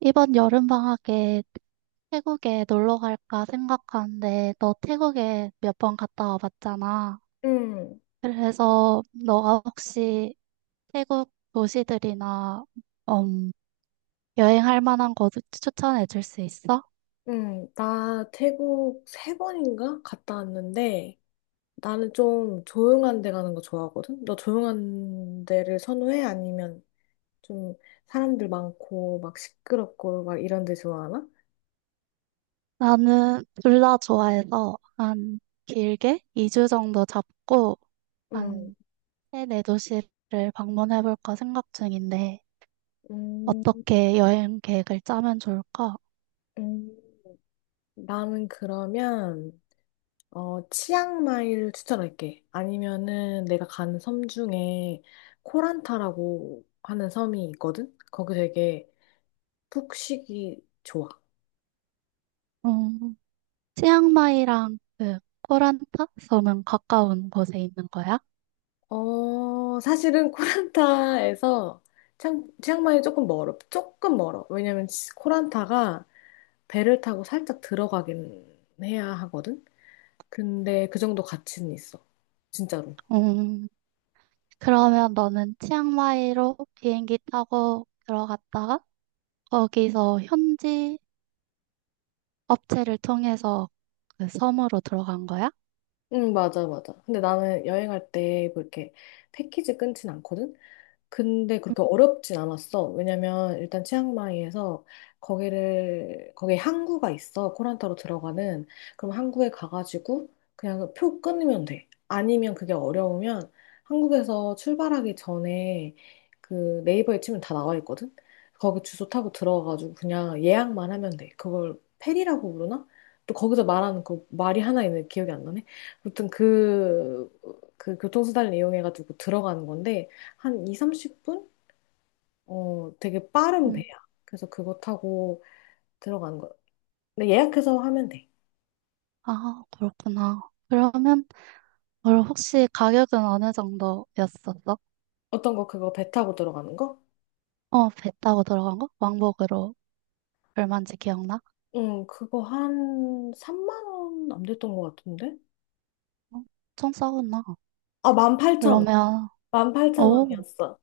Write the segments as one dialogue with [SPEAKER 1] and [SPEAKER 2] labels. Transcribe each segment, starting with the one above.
[SPEAKER 1] 이번 여름방학에 태국에 놀러 갈까 생각하는데, 너 태국에 몇 번 갔다 와봤잖아.
[SPEAKER 2] 응,
[SPEAKER 1] 그래서 너가 혹시 태국 도시들이나, 음, 여행할 만한 곳 추천해 줄 수 있어?
[SPEAKER 2] 응. 나 태국 세 번인가 갔다 왔는데, 나는 좀 조용한 데 가는 거 좋아하거든? 너 조용한 데를 선호해? 아니면 좀 사람들 많고 막 시끄럽고 막 이런 데 좋아하나?
[SPEAKER 1] 나는 둘 다 좋아해서 한 길게 2주 정도 잡고
[SPEAKER 2] 응,
[SPEAKER 1] 한 세네 도시를 방문해 볼까 생각 중인데,
[SPEAKER 2] 음,
[SPEAKER 1] 어떻게 여행 계획을 짜면 좋을까?
[SPEAKER 2] 음. 나는 그러면 치앙마이를 추천할게. 아니면은 내가 가는 섬 중에 코란타라고 하는 섬이 있거든? 거기 되게 푹 쉬기 좋아.
[SPEAKER 1] 음, 치앙마이랑 그 코란타 섬은 가까운 곳에 있는 거야?
[SPEAKER 2] 어, 사실은 코란타에서 치앙마이 조금 멀어. 조금 멀어. 왜냐면 코란타가 배를 타고 살짝 들어가긴 해야 하거든? 근데 그 정도 가치는 있어. 진짜로.
[SPEAKER 1] 음, 그러면 너는 치앙마이로 비행기 타고 들어갔다가 거기서 현지 업체를 통해서 그 섬으로 들어간 거야?
[SPEAKER 2] 응, 맞아, 맞아. 근데 나는 여행할 때 뭐 이렇게 패키지 끊진 않거든? 근데 그렇게 어렵진 않았어. 왜냐면 일단 치앙마이에서 거기를 거기에 항구가 있어. 코란타로 들어가는. 그럼 항구에 가가지고 그냥 그 표 끊으면 돼. 아니면 그게 어려우면 한국에서 출발하기 전에 그 네이버에 치면 다 나와 있거든. 거기 주소 타고 들어가가지고 그냥 예약만 하면 돼. 그걸 페리라고 부르나? 또 거기서 말하는 그 말이 하나 있는데 기억이 안 나네. 아무튼 그, 교통수단을 이용해가지고 들어가는 건데 한 2, 30분? 어, 되게 빠른 배야.
[SPEAKER 1] 음,
[SPEAKER 2] 그래서 그거 타고 들어가는 거. 근데 예약해서 하면 돼.
[SPEAKER 1] 아, 그렇구나. 그러면 그럼 혹시 가격은 어느 정도였었어?
[SPEAKER 2] 어떤 거, 그거 배 타고 들어가는 거?
[SPEAKER 1] 어, 배 타고 들어간 거? 왕복으로 얼마인지 기억나?
[SPEAKER 2] 응, 그거 한 3만 원 안 됐던 것 같은데?
[SPEAKER 1] 어, 엄청 싸구나.
[SPEAKER 2] 아, 18,000원.
[SPEAKER 1] 그러면 오.
[SPEAKER 2] 18,000원이었어.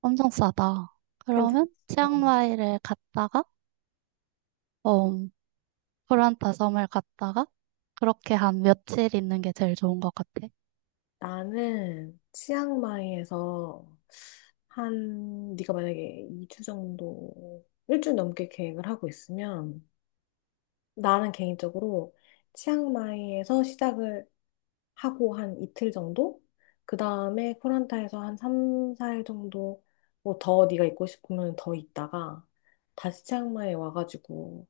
[SPEAKER 1] 엄청 싸다.
[SPEAKER 2] 괜찮지?
[SPEAKER 1] 그러면
[SPEAKER 2] 응.
[SPEAKER 1] 치앙마이를 갔다가, 어, 프란타 섬을 갔다가, 그렇게 한 며칠 있는 게 제일 좋은 것 같아.
[SPEAKER 2] 나는 치앙마이에서 네가 만약에 2주 정도, 일주일 넘게 계획을 하고 있으면 나는 개인적으로 치앙마이에서 시작을 하고 한 이틀 정도? 그 다음에 코란타에서 한 3, 4일 정도 뭐 더 네가 있고 싶으면 더 있다가 다시 치앙마이에 와가지고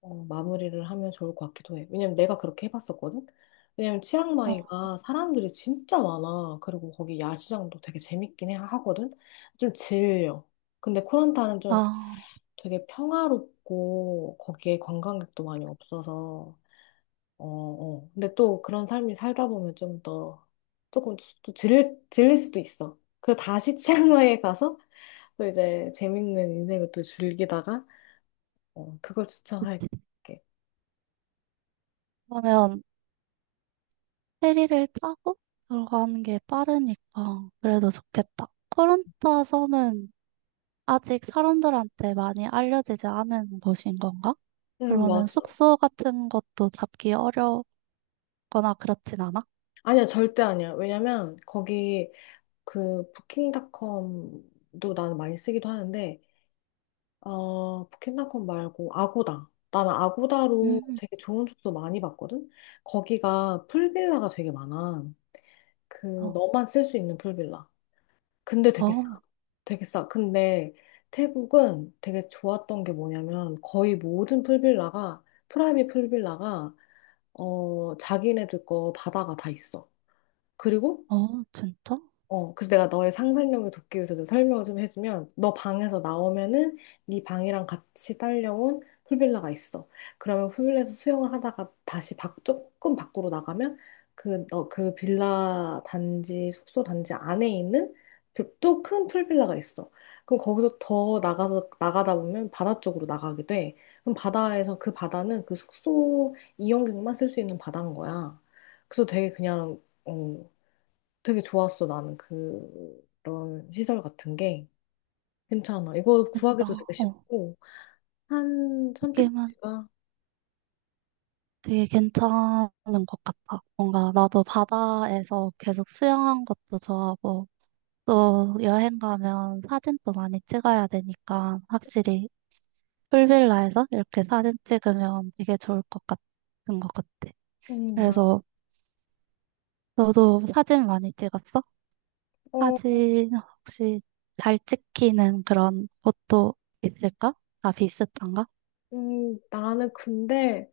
[SPEAKER 2] 마무리를 하면 좋을 것 같기도 해. 왜냐면 내가 그렇게 해봤었거든? 왜냐면
[SPEAKER 1] 어,
[SPEAKER 2] 치앙마이가 사람들이 진짜 많아. 그리고 거기 야시장도 되게 재밌긴 해, 하거든? 좀 질려. 근데 코란타는 좀
[SPEAKER 1] 아,
[SPEAKER 2] 되게 평화롭고 거기에 관광객도 많이 없어서. 어, 어. 근데 또 그런 삶이 살다 보면 좀 더, 조금 또 질릴 수도 있어. 그래서 다시 치앙마이에 가서 또 이제 재밌는 인생을 또 즐기다가, 그걸 추천할게.
[SPEAKER 1] 그러면 페리를 타고 들어가는 게 빠르니까 그래도 좋겠다. 코란타 섬은 아직 사람들한테 많이 알려지지 않은 곳인 건가?
[SPEAKER 2] 응,
[SPEAKER 1] 그러면
[SPEAKER 2] 맞아.
[SPEAKER 1] 숙소 같은 것도 잡기 어렵거나 그렇진 않아?
[SPEAKER 2] 아니야, 절대 아니야. 왜냐면 거기 그 부킹닷컴도 나는 많이 쓰기도 하는데, 부킹닷컴 말고 아고다. 나는 아고다로
[SPEAKER 1] 음,
[SPEAKER 2] 되게 좋은 숙소 많이 봤거든? 거기가 풀빌라가 되게 많아. 그,
[SPEAKER 1] 어,
[SPEAKER 2] 너만 쓸 수 있는 풀빌라. 근데 되게 싸.
[SPEAKER 1] 어,
[SPEAKER 2] 되게 싸. 근데 태국은 되게 좋았던 게 뭐냐면, 거의 모든 풀빌라가 프라이빗 풀빌라가, 자기네들 거 바다가 다 있어. 그리고
[SPEAKER 1] 어, 진짜?
[SPEAKER 2] 그래서 내가 너의 상상력을 돕기 위해서 내가 설명을 좀 해주면, 너 방에서 나오면은 네 방이랑 같이 딸려온 풀빌라가 있어. 그러면 풀빌라에서 수영을 하다가 다시 조금 밖으로 나가면 그 숙소 단지 안에 있는 그 또큰 풀빌라가 있어. 그럼 거기서 더 나가서, 나가다 보면 바다 쪽으로 나가게 돼. 그럼 바다에서 그 바다는 그 숙소 이용객만 쓸 수 있는 바다인 거야. 그래서 되게 그냥, 되게 좋았어, 나는 그런 시설 같은 게. 괜찮아. 이거
[SPEAKER 1] 진짜,
[SPEAKER 2] 구하기도 되게
[SPEAKER 1] 어.
[SPEAKER 2] 쉽고, 한
[SPEAKER 1] 되게
[SPEAKER 2] 선택지가,
[SPEAKER 1] 되게 괜찮은 것 같아. 뭔가 나도 바다에서 계속 수영한 것도 좋아하고, 또 여행 가면 사진도 많이 찍어야 되니까, 확실히 풀빌라에서 이렇게 사진 찍으면 되게 좋을 것 같은 것 같아.
[SPEAKER 2] 막,
[SPEAKER 1] 그래서 너도 사진 많이 찍었어?
[SPEAKER 2] 어,
[SPEAKER 1] 사진 혹시 잘 찍히는 그런 곳도 있을까? 다 비슷한가?
[SPEAKER 2] 나는 근데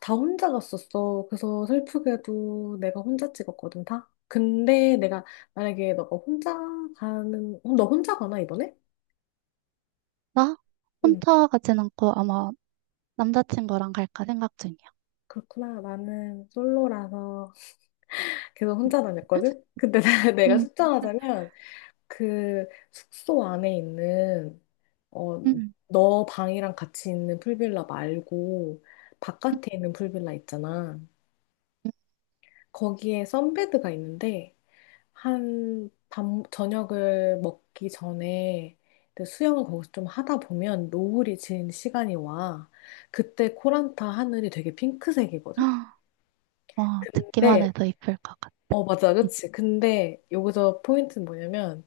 [SPEAKER 2] 다 혼자 갔었어. 그래서 슬프게도 내가 혼자 찍었거든, 다. 만약에 너가 혼자 너 혼자 가나, 이번에?
[SPEAKER 1] 나
[SPEAKER 2] 응,
[SPEAKER 1] 혼자 가진 않고 아마 남자친구랑 갈까 생각 중이야.
[SPEAKER 2] 그렇구나. 나는 솔로라서 계속 혼자 다녔거든? 근데 내가
[SPEAKER 1] 음,
[SPEAKER 2] 숫정하자면 그 숙소 안에 있는, 어,
[SPEAKER 1] 음.
[SPEAKER 2] 너 방이랑 같이 있는 풀빌라 말고 바깥에 있는 풀빌라 있잖아. 거기에 선베드가 있는데 저녁을 먹기 전에 이제 수영을 거기서 좀 하다 보면 노을이 지는 시간이 와. 그때 코란타 하늘이 되게
[SPEAKER 1] 헉,
[SPEAKER 2] 핑크색이거든?
[SPEAKER 1] 와, 듣기만
[SPEAKER 2] 근데,
[SPEAKER 1] 해도 이쁠 것 같아.
[SPEAKER 2] 맞아, 그치. 근데 여기서 포인트는 뭐냐면,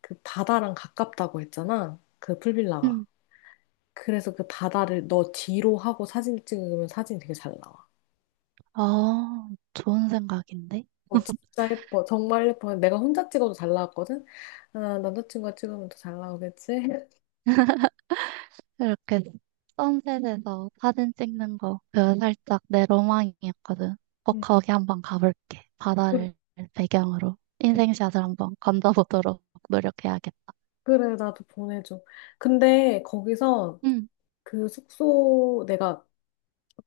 [SPEAKER 2] 그 바다랑 가깝다고 했잖아, 그 풀빌라가.
[SPEAKER 1] 응,
[SPEAKER 2] 그래서 그 바다를 너 뒤로 하고 사진 찍으면 사진이 되게 잘 나와.
[SPEAKER 1] 아, 좋은 생각인데?
[SPEAKER 2] 어, 진짜 예뻐. 정말 예뻐. 내가 혼자 찍어도 잘 나왔거든? 아, 남자친구가 찍으면 더 잘 나오겠지?
[SPEAKER 1] 이렇게 선셋에서 사진 찍는 거, 그 살짝 내 로망이었거든. 꼭
[SPEAKER 2] 응.
[SPEAKER 1] 거기 한번 가볼게.
[SPEAKER 2] 그래,
[SPEAKER 1] 바다를 배경으로 인생샷을 한번 건져보도록 노력해야겠다.
[SPEAKER 2] 그래, 나도 보내줘. 근데 거기서
[SPEAKER 1] 응.
[SPEAKER 2] 내가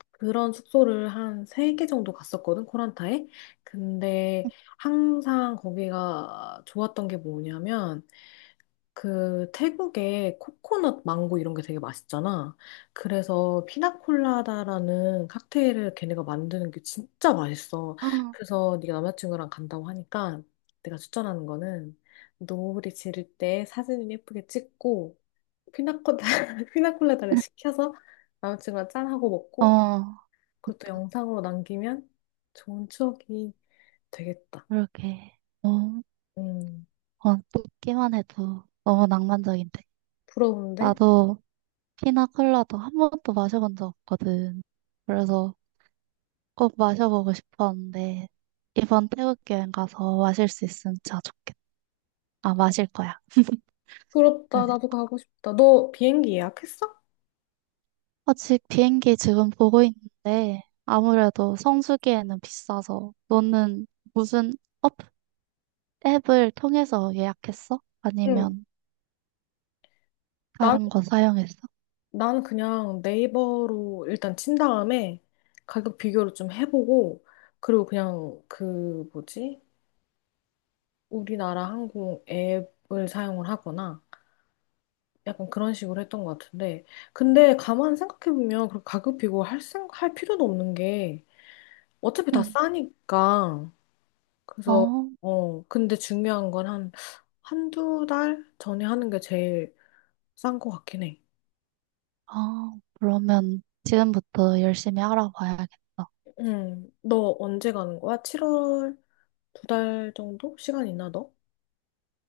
[SPEAKER 2] 그런 숙소를 한 세 개 정도 갔었거든, 코란타에. 근데 항상 거기가 좋았던 게 뭐냐면, 그 태국의 코코넛 망고 이런 게 되게 맛있잖아. 그래서 피나콜라다라는 칵테일을 걔네가 만드는 게 진짜 맛있어.
[SPEAKER 1] 아,
[SPEAKER 2] 그래서 네가 남자친구랑 간다고 하니까 내가 추천하는 거는 노을이 지를 때 사진을 예쁘게 찍고 피나콜라 피나콜라다를 시켜서 남자친구랑 짠하고 먹고
[SPEAKER 1] 어,
[SPEAKER 2] 그것도 영상으로 남기면 좋은 추억이 되겠다.
[SPEAKER 1] 그러게. 어, 어,
[SPEAKER 2] 음,
[SPEAKER 1] 듣기만 해도 너무 낭만적인데.
[SPEAKER 2] 부러운데?
[SPEAKER 1] 나도 피나 콜라도 한 번도 마셔본 적 없거든. 그래서 꼭 마셔보고 싶었는데, 이번 태국 여행 가서 마실 수 있으면 진짜 좋겠다. 아, 마실 거야.
[SPEAKER 2] 부럽다.
[SPEAKER 1] 사실.
[SPEAKER 2] 나도 가고 싶다. 너 비행기 예약했어?
[SPEAKER 1] 아직 비행기 지금 보고 있는데, 아무래도 성수기에는 비싸서, 너는 무슨 업, 앱을 통해서 예약했어?
[SPEAKER 2] 응.
[SPEAKER 1] 아니면
[SPEAKER 2] 난,
[SPEAKER 1] 다른 거 사용했어?
[SPEAKER 2] 나는 그냥 네이버로 일단 친 다음에 가격 비교를 좀 해보고, 그리고 그냥 그, 뭐지? 우리나라 항공 앱을 사용을 하거나, 약간 그런 식으로 했던 것 같은데. 근데 가만 생각해보면, 그렇게 가격 비교할 할 필요도 없는 게, 어차피 다
[SPEAKER 1] 응.
[SPEAKER 2] 싸니까. 그래서,
[SPEAKER 1] 어,
[SPEAKER 2] 근데 중요한 건 한두 달 전에 하는 게 제일 싼 것 같긴 해.
[SPEAKER 1] 아, 그러면 지금부터 열심히 알아봐야겠다.
[SPEAKER 2] 응, 너 언제 가는 거야? 7월? 두 달 정도? 시간 있나 너?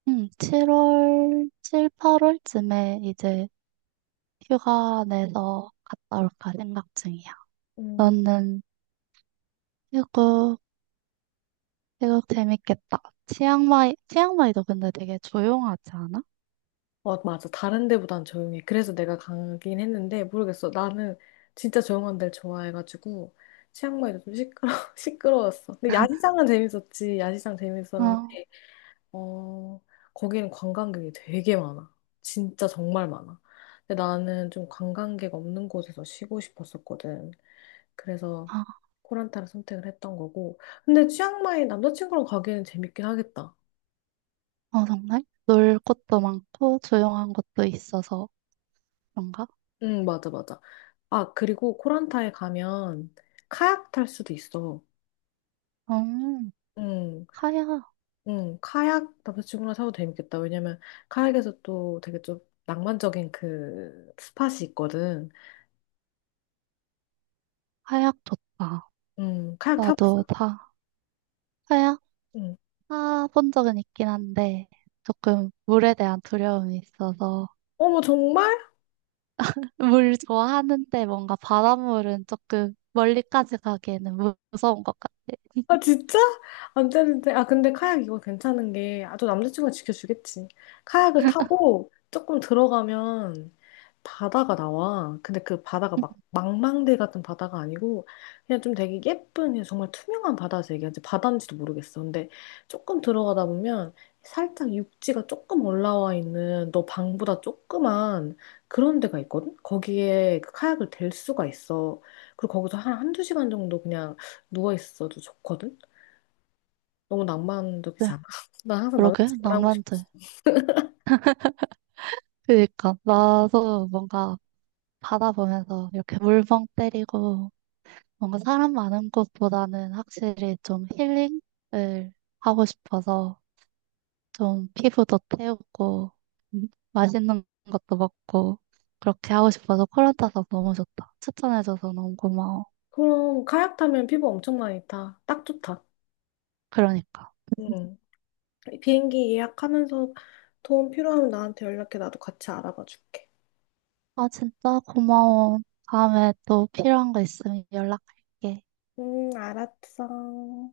[SPEAKER 1] 응, 7월, 7, 8월쯤에 이제 휴가 내서 갔다 올까 생각 중이야.
[SPEAKER 2] 음,
[SPEAKER 1] 너는 태국, 태국 재밌겠다. 치앙마이도 근데 되게 조용하지 않아?
[SPEAKER 2] 맞아. 다른 데보단 조용해. 그래서 내가 가긴 했는데 모르겠어. 나는 진짜 조용한 데를 좋아해가지고 치앙마이도 좀 시끄러 시끄러웠어. 근데 야시장은 재밌었지. 야시장 재밌었는데
[SPEAKER 1] 어,
[SPEAKER 2] 어 거기는 관광객이 되게 많아. 진짜 정말 많아. 근데 나는 좀 관광객 없는 곳에서 쉬고 싶었었거든. 그래서
[SPEAKER 1] 아,
[SPEAKER 2] 코란타를 선택을 했던 거고. 근데 치앙마이 남자친구랑 가기에는 재밌긴 하겠다.
[SPEAKER 1] 어, 정말? 놀 곳도 많고 조용한 곳도 있어서 그런가?
[SPEAKER 2] 응, 맞아, 맞아. 아, 그리고 코란타에 가면 카약 탈 수도 있어.
[SPEAKER 1] 음,
[SPEAKER 2] 응,
[SPEAKER 1] 하약,
[SPEAKER 2] 응, 카약 남자친구랑 타도 재밌겠다. 왜냐면 카약에서 또 되게 좀 낭만적인 그 스팟이 있거든.
[SPEAKER 1] 하약 좋다.
[SPEAKER 2] 응, 카약
[SPEAKER 1] 나도
[SPEAKER 2] 타봤어?
[SPEAKER 1] 다 하약
[SPEAKER 2] 응.
[SPEAKER 1] 타본 적은 있긴 한데 조금 물에 대한 두려움이 있어서
[SPEAKER 2] 어머, 정말?
[SPEAKER 1] 물 좋아하는데 뭔가 바닷물은 조금 멀리까지 가기에는 무서운 것 같아.
[SPEAKER 2] 아, 진짜? 안 되는데. 아, 근데 카약 이거 괜찮은 게, 아, 또 남자친구가 지켜주겠지. 카약을 타고 조금 들어가면 바다가 나와. 근데 그 바다가
[SPEAKER 1] 음,
[SPEAKER 2] 막 망망대 같은 바다가 아니고, 그냥 좀 되게 예쁜, 그냥 정말 투명한 바다에서 얘기하지. 바다인지도 모르겠어. 근데 조금 들어가다 보면 살짝 육지가 조금 올라와 있는 너 방보다 조그만 그런 데가 있거든? 거기에 그 카약을 댈 수가 있어. 그리고 거기서 한 한두 시간 정도 그냥 누워있어도 좋거든? 너무 낭만적이지 않아? 나 항상
[SPEAKER 1] 그러게,
[SPEAKER 2] 남자친구랑 하고 싶어.
[SPEAKER 1] 낭만적이다. 그니까 나도 뭔가 바다 보면서 이렇게 물멍 때리고 뭔가 사람 많은 곳보다는 확실히 좀 힐링을 하고 싶어서 좀 피부도 태우고 맛있는 것도 먹고 그렇게 하고 싶어서 코란 따서 너무 좋다. 추천해줘서 너무 고마워.
[SPEAKER 2] 그럼 카약 타면 피부 엄청 많이 타. 딱 좋다.
[SPEAKER 1] 그러니까.
[SPEAKER 2] 응. 비행기 예약하면서 도움 필요하면 나한테 연락해. 나도 같이 알아봐 줄게.
[SPEAKER 1] 아 진짜 고마워. 다음에 또 필요한 거 있으면 연락할게.
[SPEAKER 2] 응, 알았어.